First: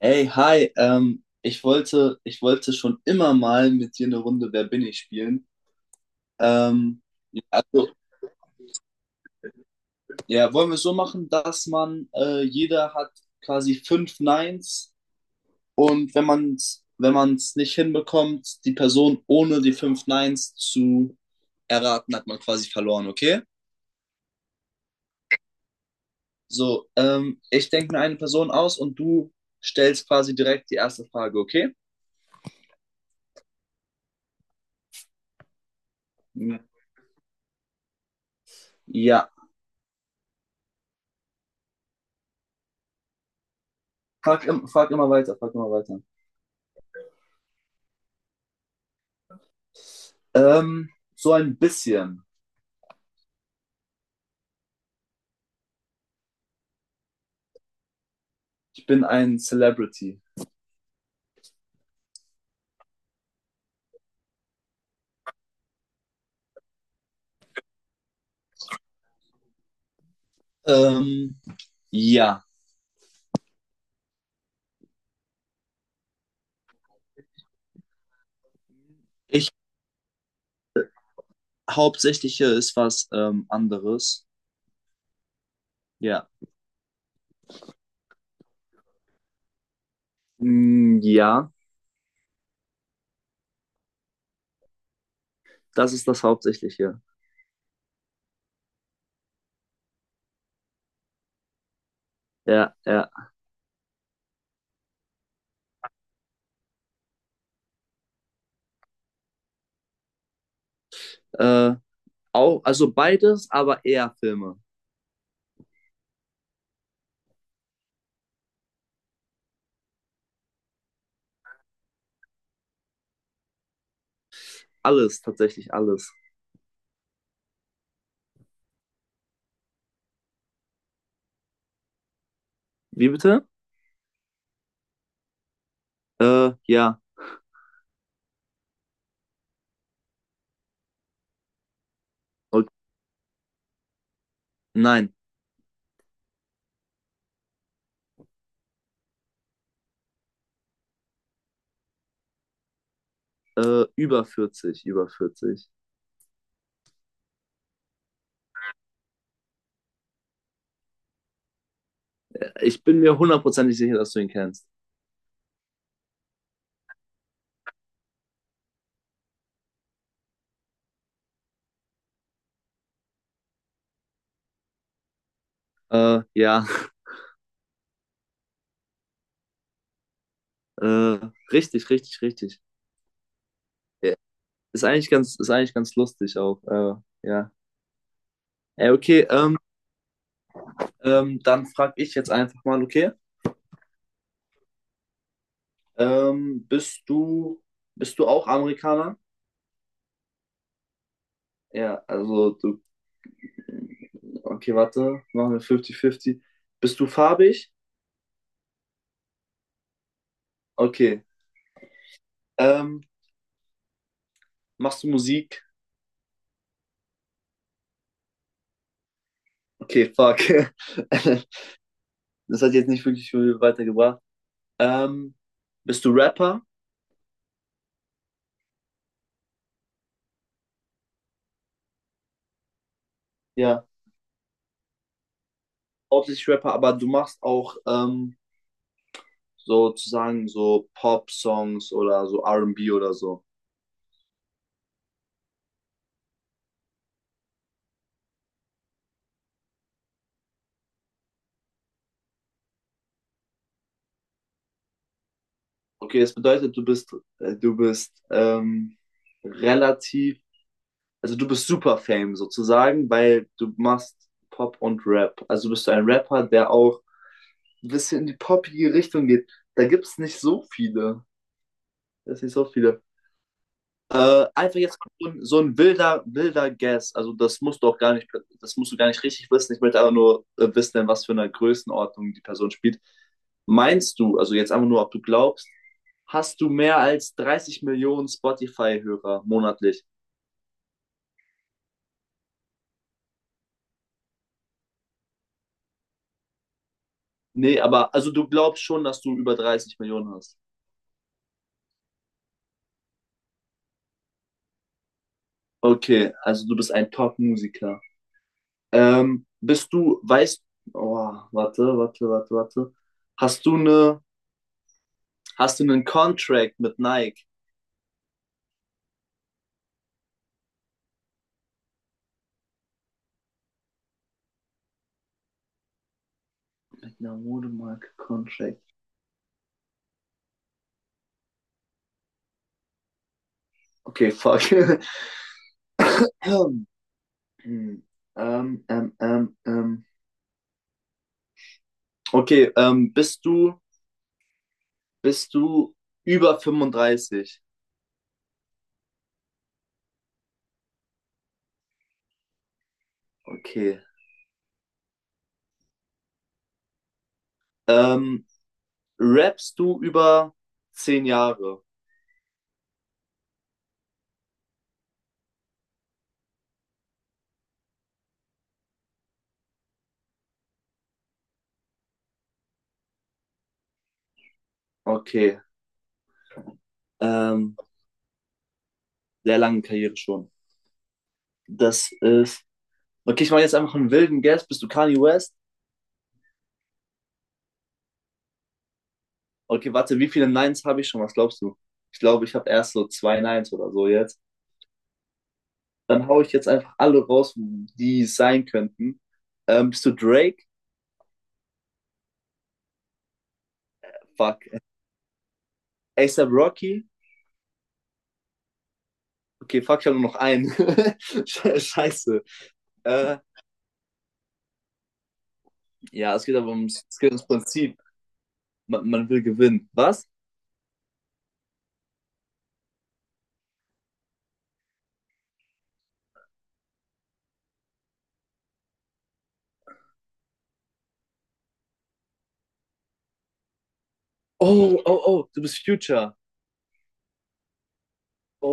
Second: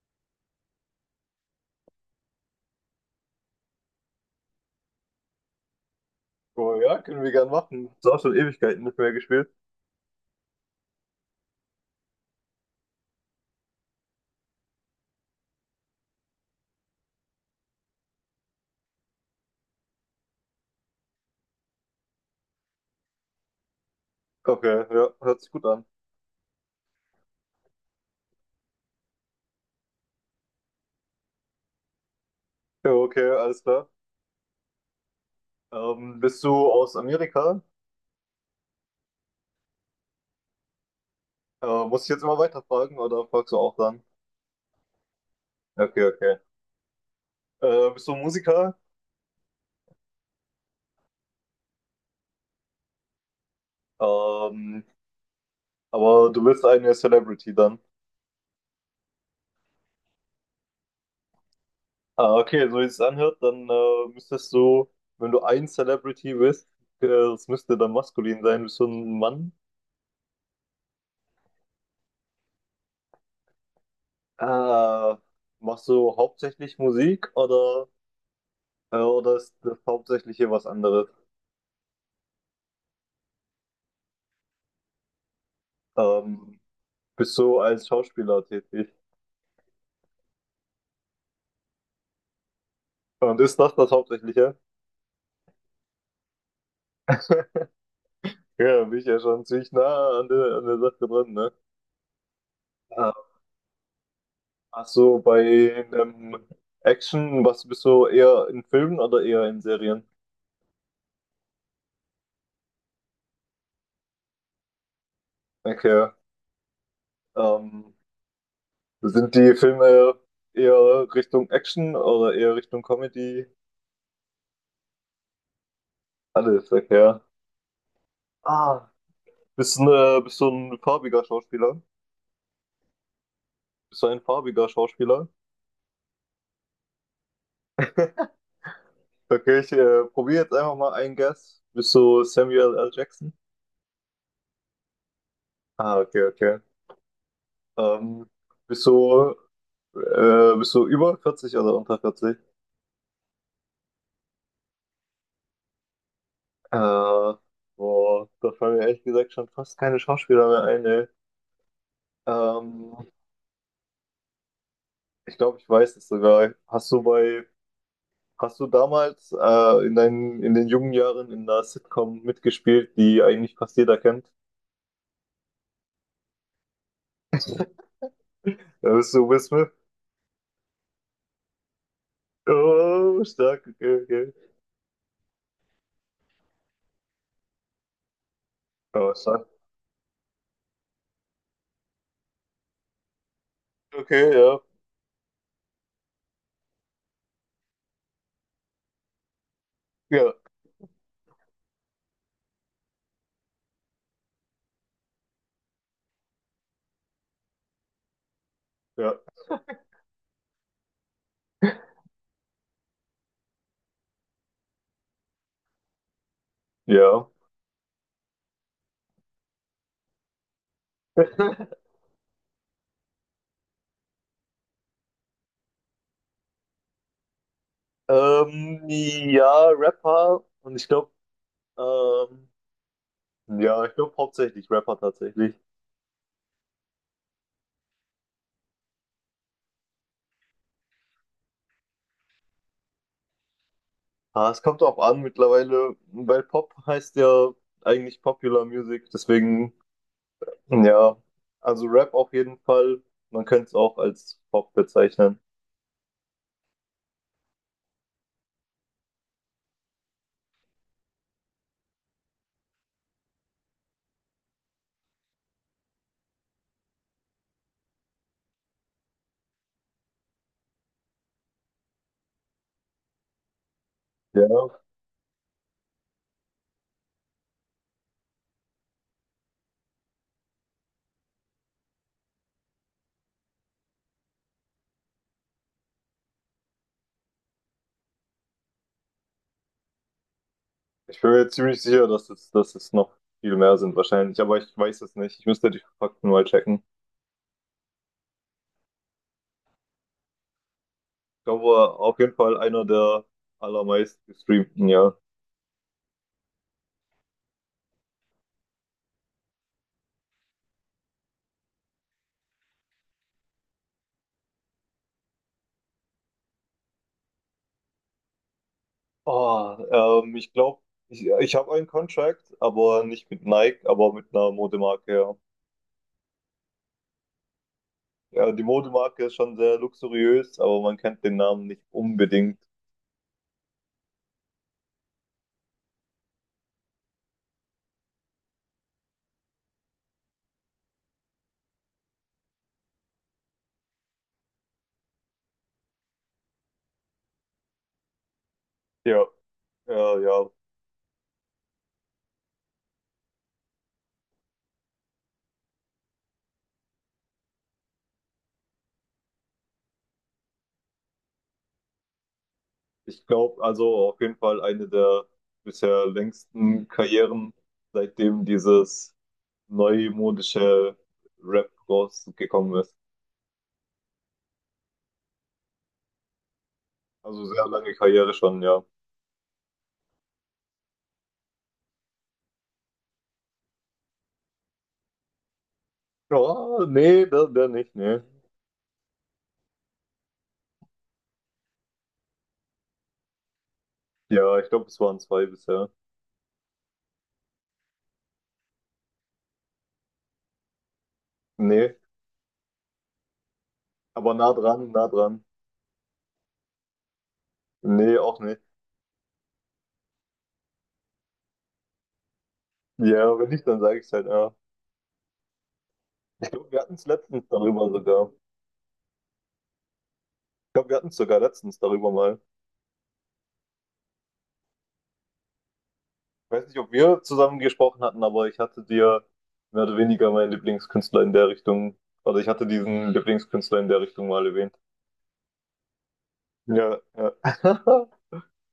Hey, hi, ich wollte schon immer mal mit dir eine Runde Wer bin ich spielen. Oh ja, Ähm, können wir ja, gern machen. also, Ist auch schon Ewigkeiten nicht mehr gespielt. ja, wollen wir es so machen, dass man, jeder hat quasi fünf Neins, und wenn man es nicht hinbekommt, die Person ohne die fünf Neins zu erraten, hat man quasi verloren, okay? Okay, ja, ja, hört sich gut an. So, ich denke mir eine Person aus und du stellst quasi direkt die erste Frage, okay? Ja, okay, alles klar. Bist Ja. du aus Amerika? Ja. Muss ich jetzt immer weiterfragen oder fragst du auch dann? Frag immer weiter, frag immer Okay, weiter. okay. Bist du Musiker? Ähm, so ein bisschen. Ähm, aber du bist eine Celebrity dann. Ich bin ein Celebrity. Ah, okay, so wie es anhört, dann müsstest du, wenn du ein Celebrity bist, das müsste dann maskulin sein. Bist du ein Mann? Ähm, ja. Ah, machst du hauptsächlich Musik oder Ich ist das Hauptsächliche was anderes? Hauptsächliche ist was anderes. Ja. Ähm, bist du als Schauspieler tätig? Mm, ja, Und ist das das Hauptsächliche? das ist das Hauptsächliche. Ja, da bin ich ja schon ziemlich nah an der Sache dran, ne? Ja, ja. Äh, ach so, bei ähm, Action, was bist du eher in Filmen oder eher in Serien? Äh, Auch, also beides, aber eher Filme. Okay. Ähm, sind die Filme eher Richtung Action oder eher Richtung Comedy? Alles, tatsächlich alles. Alles, okay. Ah. Bist du, ne, bist du ein farbiger Schauspieler? Wie bitte? Bist du ein farbiger Schauspieler? Ja. Okay, ich probiere jetzt einfach mal einen Guess. Bist du Und, Samuel L. Jackson? nein. Ah, okay, okay. Ähm, bist du, bist du über 40 oder unter 40? Über 40, über 40. Äh, boah, da fallen mir ehrlich gesagt schon fast keine Schauspieler mehr ein, ey. Ich Ähm, bin mir hundertprozentig sicher, dass du ihn kennst. ich glaube, ich weiß es sogar. Hast du damals in den jungen Jahren in einer Sitcom mitgespielt, die eigentlich fast jeder kennt? Ja. Bist du Will Smith? Äh, Richtig, richtig, richtig. Oh, stark, okay, Ja, okay. ist eigentlich ganz lustig auch. Ja. Ey, Oh, okay, stark. Dann frage ich jetzt einfach mal, okay, Okay, ja. ähm, bist du, bist du auch Amerikaner? Ja, Ja, also du, okay, warte, machen wir 50-50. Bist du farbig? ja. Okay. Ähm, Machst du Musik? Ja. Okay, fuck. Das hat jetzt nicht wirklich viel weitergebracht. Ähm, Bist du Rapper? Ja, Rapper. Und ich glaube, ähm, ja, Ja, ich glaube hauptsächlich Rapper tatsächlich. hauptsächlich Rapper, aber du machst auch sozusagen so Pop-Songs oder so R&B oder so. Ah, es kommt auch an mittlerweile, weil Pop heißt ja eigentlich Popular Music. Deswegen, ja, also Rap auf jeden Fall. Man könnte es auch als Pop bezeichnen. Okay, das bedeutet, du bist relativ, also du bist super Fame sozusagen, weil du machst Pop und Rap. Also bist du ein Rapper, der auch ein bisschen in die poppige Richtung geht. Da gibt es nicht so viele. Da ist nicht so viele. Ja, Einfach jetzt so ein wilder, wilder Guess. Also das musst du auch gar nicht, das musst du gar nicht richtig wissen. Ich möchte aber nur wissen, in was für einer Größenordnung die Person spielt. Meinst du, also jetzt einfach nur, ob du glaubst, hast du mehr als 30 Millionen Spotify-Hörer monatlich? ich bin mir ziemlich sicher, dass es noch viel mehr sind wahrscheinlich, aber ich weiß es nicht. Ich müsste die Fakten mal checken. Nee, aber also du glaubst schon, dass du über 30 Millionen hast. Ich glaube, auf jeden Fall einer der allermeist gestreamten, ja. Okay, also du bist ein Top-Musiker. Bist du, weißt, oh, warte, warte, warte, warte. Hast du eine, hast du einen Contract mit Nike? Oh, ich glaube, ich habe einen Contract, aber nicht mit Nike, aber mit einer Modemarke, ja. Na, Modemarke, Ja, die Contract. Modemarke ist schon sehr luxuriös, aber man kennt den Namen nicht unbedingt. Okay, fuck. ähm, ähm, ähm, ähm. Okay, bist du über 35? Ja, ja, ja. Okay. Ähm, Rappst du über 10 Jahre? Ich glaube, also auf jeden Fall eine der bisher längsten Karrieren, seitdem dieses neumodische Rap rausgekommen ist. Okay. Also sehr Ähm, lange Karriere schon, ja. Sehr lange Karriere schon. Das ist. Okay, ich mache jetzt einfach einen wilden Guess. Bist du Kanye West? Ja, nee, der nicht, nee. Okay, warte, wie viele Nines habe ich schon? Was glaubst du? Ich glaube, ich habe erst so zwei Nines oder so jetzt. Ja, ich glaube, es waren zwei bisher. Dann hau ich jetzt einfach alle raus, die es sein könnten. Bist du Drake? Nee, aber nah Fuck. dran, nah dran. ASAP Rocky? Nee, auch nicht. Okay, fuck, ich habe nur noch einen. Scheiße. Äh, Ja, wenn nicht, dann sage ich es halt, ja. ja, es Ich geht aber glaube, wir hatten es ums, es geht ums letztens darüber Prinzip. sogar. Man will gewinnen. Was? Ich glaube, wir hatten es sogar letztens darüber mal. Ich weiß nicht, ob wir zusammen gesprochen hatten, aber ich hatte dir mehr oder weniger meinen Lieblingskünstler in der Richtung, oder ich hatte diesen Lieblingskünstler in der Richtung mal erwähnt. Oh, oh, oh, du bist Future. Ja, ja.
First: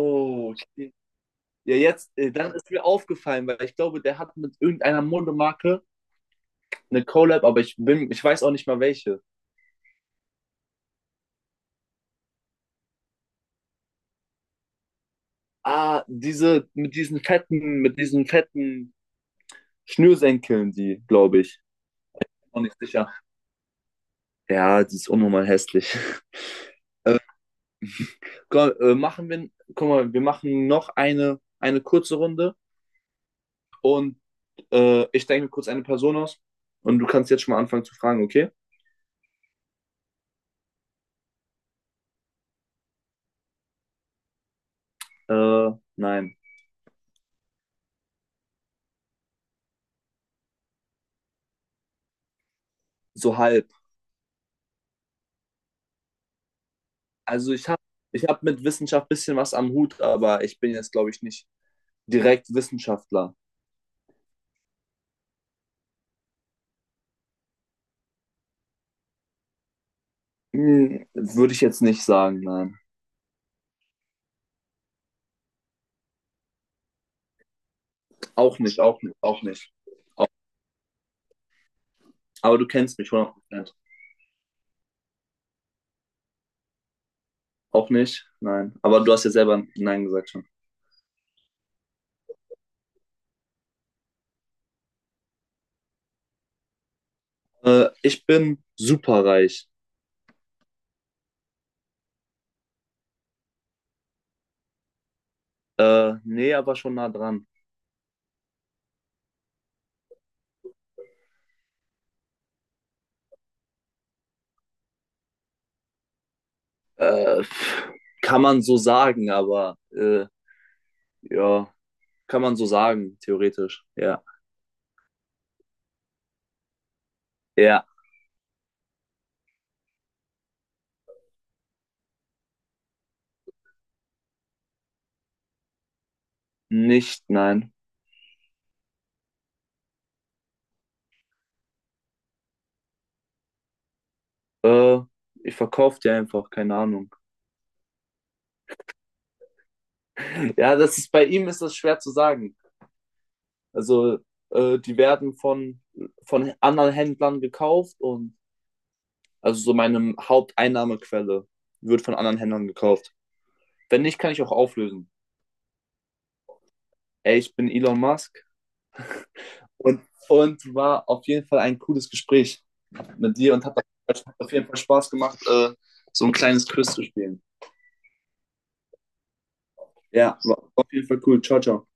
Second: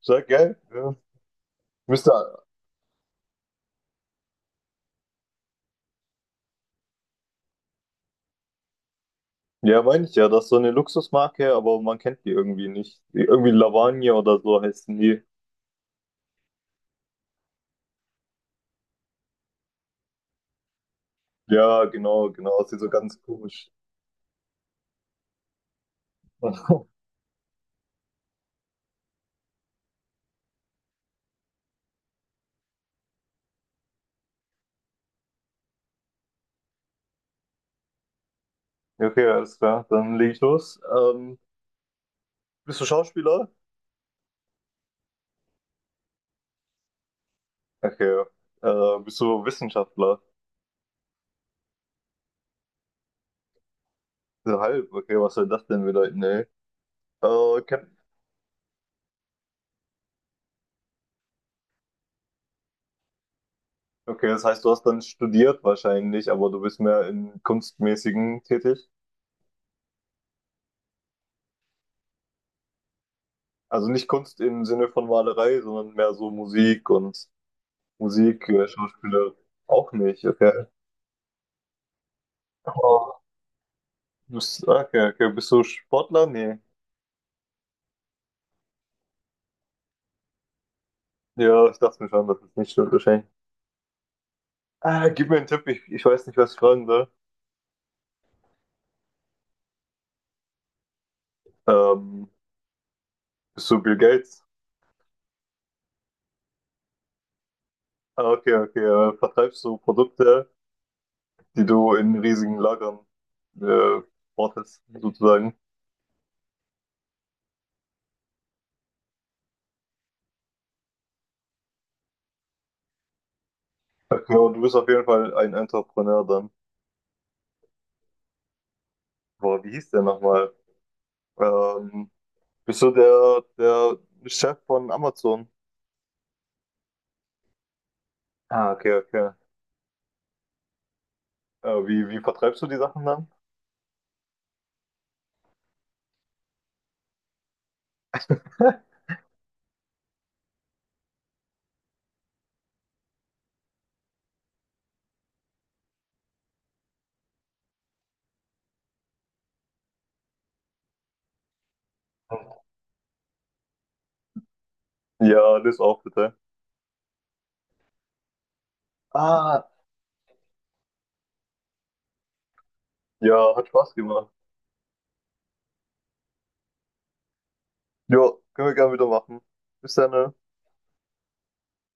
Sehr geil. okay. Ja. Ja, Müsste, jetzt, dann ist mir aufgefallen, weil ich glaube, der hat mit irgendeiner Modemarke eine Collab, aber ich weiß auch nicht mal welche. ja, meine ich ja, das ist so eine Luxusmarke, aber man kennt die irgendwie nicht. Die- Irgendwie Lavagne oder so heißen die. Ah, diese, mit diesen fetten Schnürsenkeln, die, glaube ich. Ja, genau, genau, Auch ist nicht die so sicher. ganz komisch. Ja, die ist unnormal hässlich. Komm, machen wir, guck mal, wir machen noch eine kurze Runde und ich denke mir kurz eine Person aus und du kannst jetzt schon mal anfangen zu fragen, okay? Okay, alles klar, dann leg ich los. Bist du Schauspieler? Äh, nein, Okay. Bist du Wissenschaftler? so halb. So halb, okay, was soll das denn bedeuten, ey? Also ich habe Okay. ich hab mit Wissenschaft ein bisschen was am Hut, aber ich bin jetzt, glaube ich, nicht direkt Wissenschaftler. Okay, das heißt, du hast dann studiert wahrscheinlich, aber du bist mehr in Kunstmäßigen tätig. Würde ich jetzt nicht sagen, nein. Also nicht Kunst im Sinne von Malerei, sondern mehr so Musik und Auch nicht, auch nicht, Schauspieler auch nicht. auch nicht, okay. Aber du kennst mich Oh, 100%. du bist, okay, okay, bist du Sportler? Nee. Auch nicht, nein. Aber du hast ja selber Nein gesagt schon. Ja, ich dachte mir schon, dass es nicht stimmt wahrscheinlich. Ah, gib mir einen Tipp, ich weiß nicht, was ich fragen soll. Ich bin superreich. Ähm, Bist du Bill Gates? Nee, aber schon nah dran. Ah, okay, okay. Vertreibst du Produkte, die du in riesigen Lagern äh, wartest, sozusagen. Äh, pff, Kann man so sagen, aber ja, kann man so sagen, theoretisch. Ja. Okay, und du bist auf jeden Fall ein Entrepreneur dann. Ja, Boah, wie hieß der nochmal? Ähm, bist du der Chef von Amazon? nicht, nein. Ah, okay, okay. Äh, wie vertreibst du die Sachen dann? Äh, Ich verkaufe die einfach, keine Ahnung. Ja, das ist bei ihm ist das schwer zu sagen. Also, die werden von anderen Händlern gekauft und also so meine Haupteinnahmequelle wird von anderen Händlern gekauft. Wenn nicht, kann ich auch auflösen. Ja, das auch bitte. Ey, ich bin Elon Musk. Ah, Und, und war auf jeden Fall ein cooles Gespräch mit ja, dir und hat hat Spaß gemacht. auf jeden Fall Spaß gemacht, so ein kleines Quiz zu spielen. Ja, können wir gerne wieder machen. Bis dann, ne? Ja, war auf jeden Fall cool. Ciao, ciao.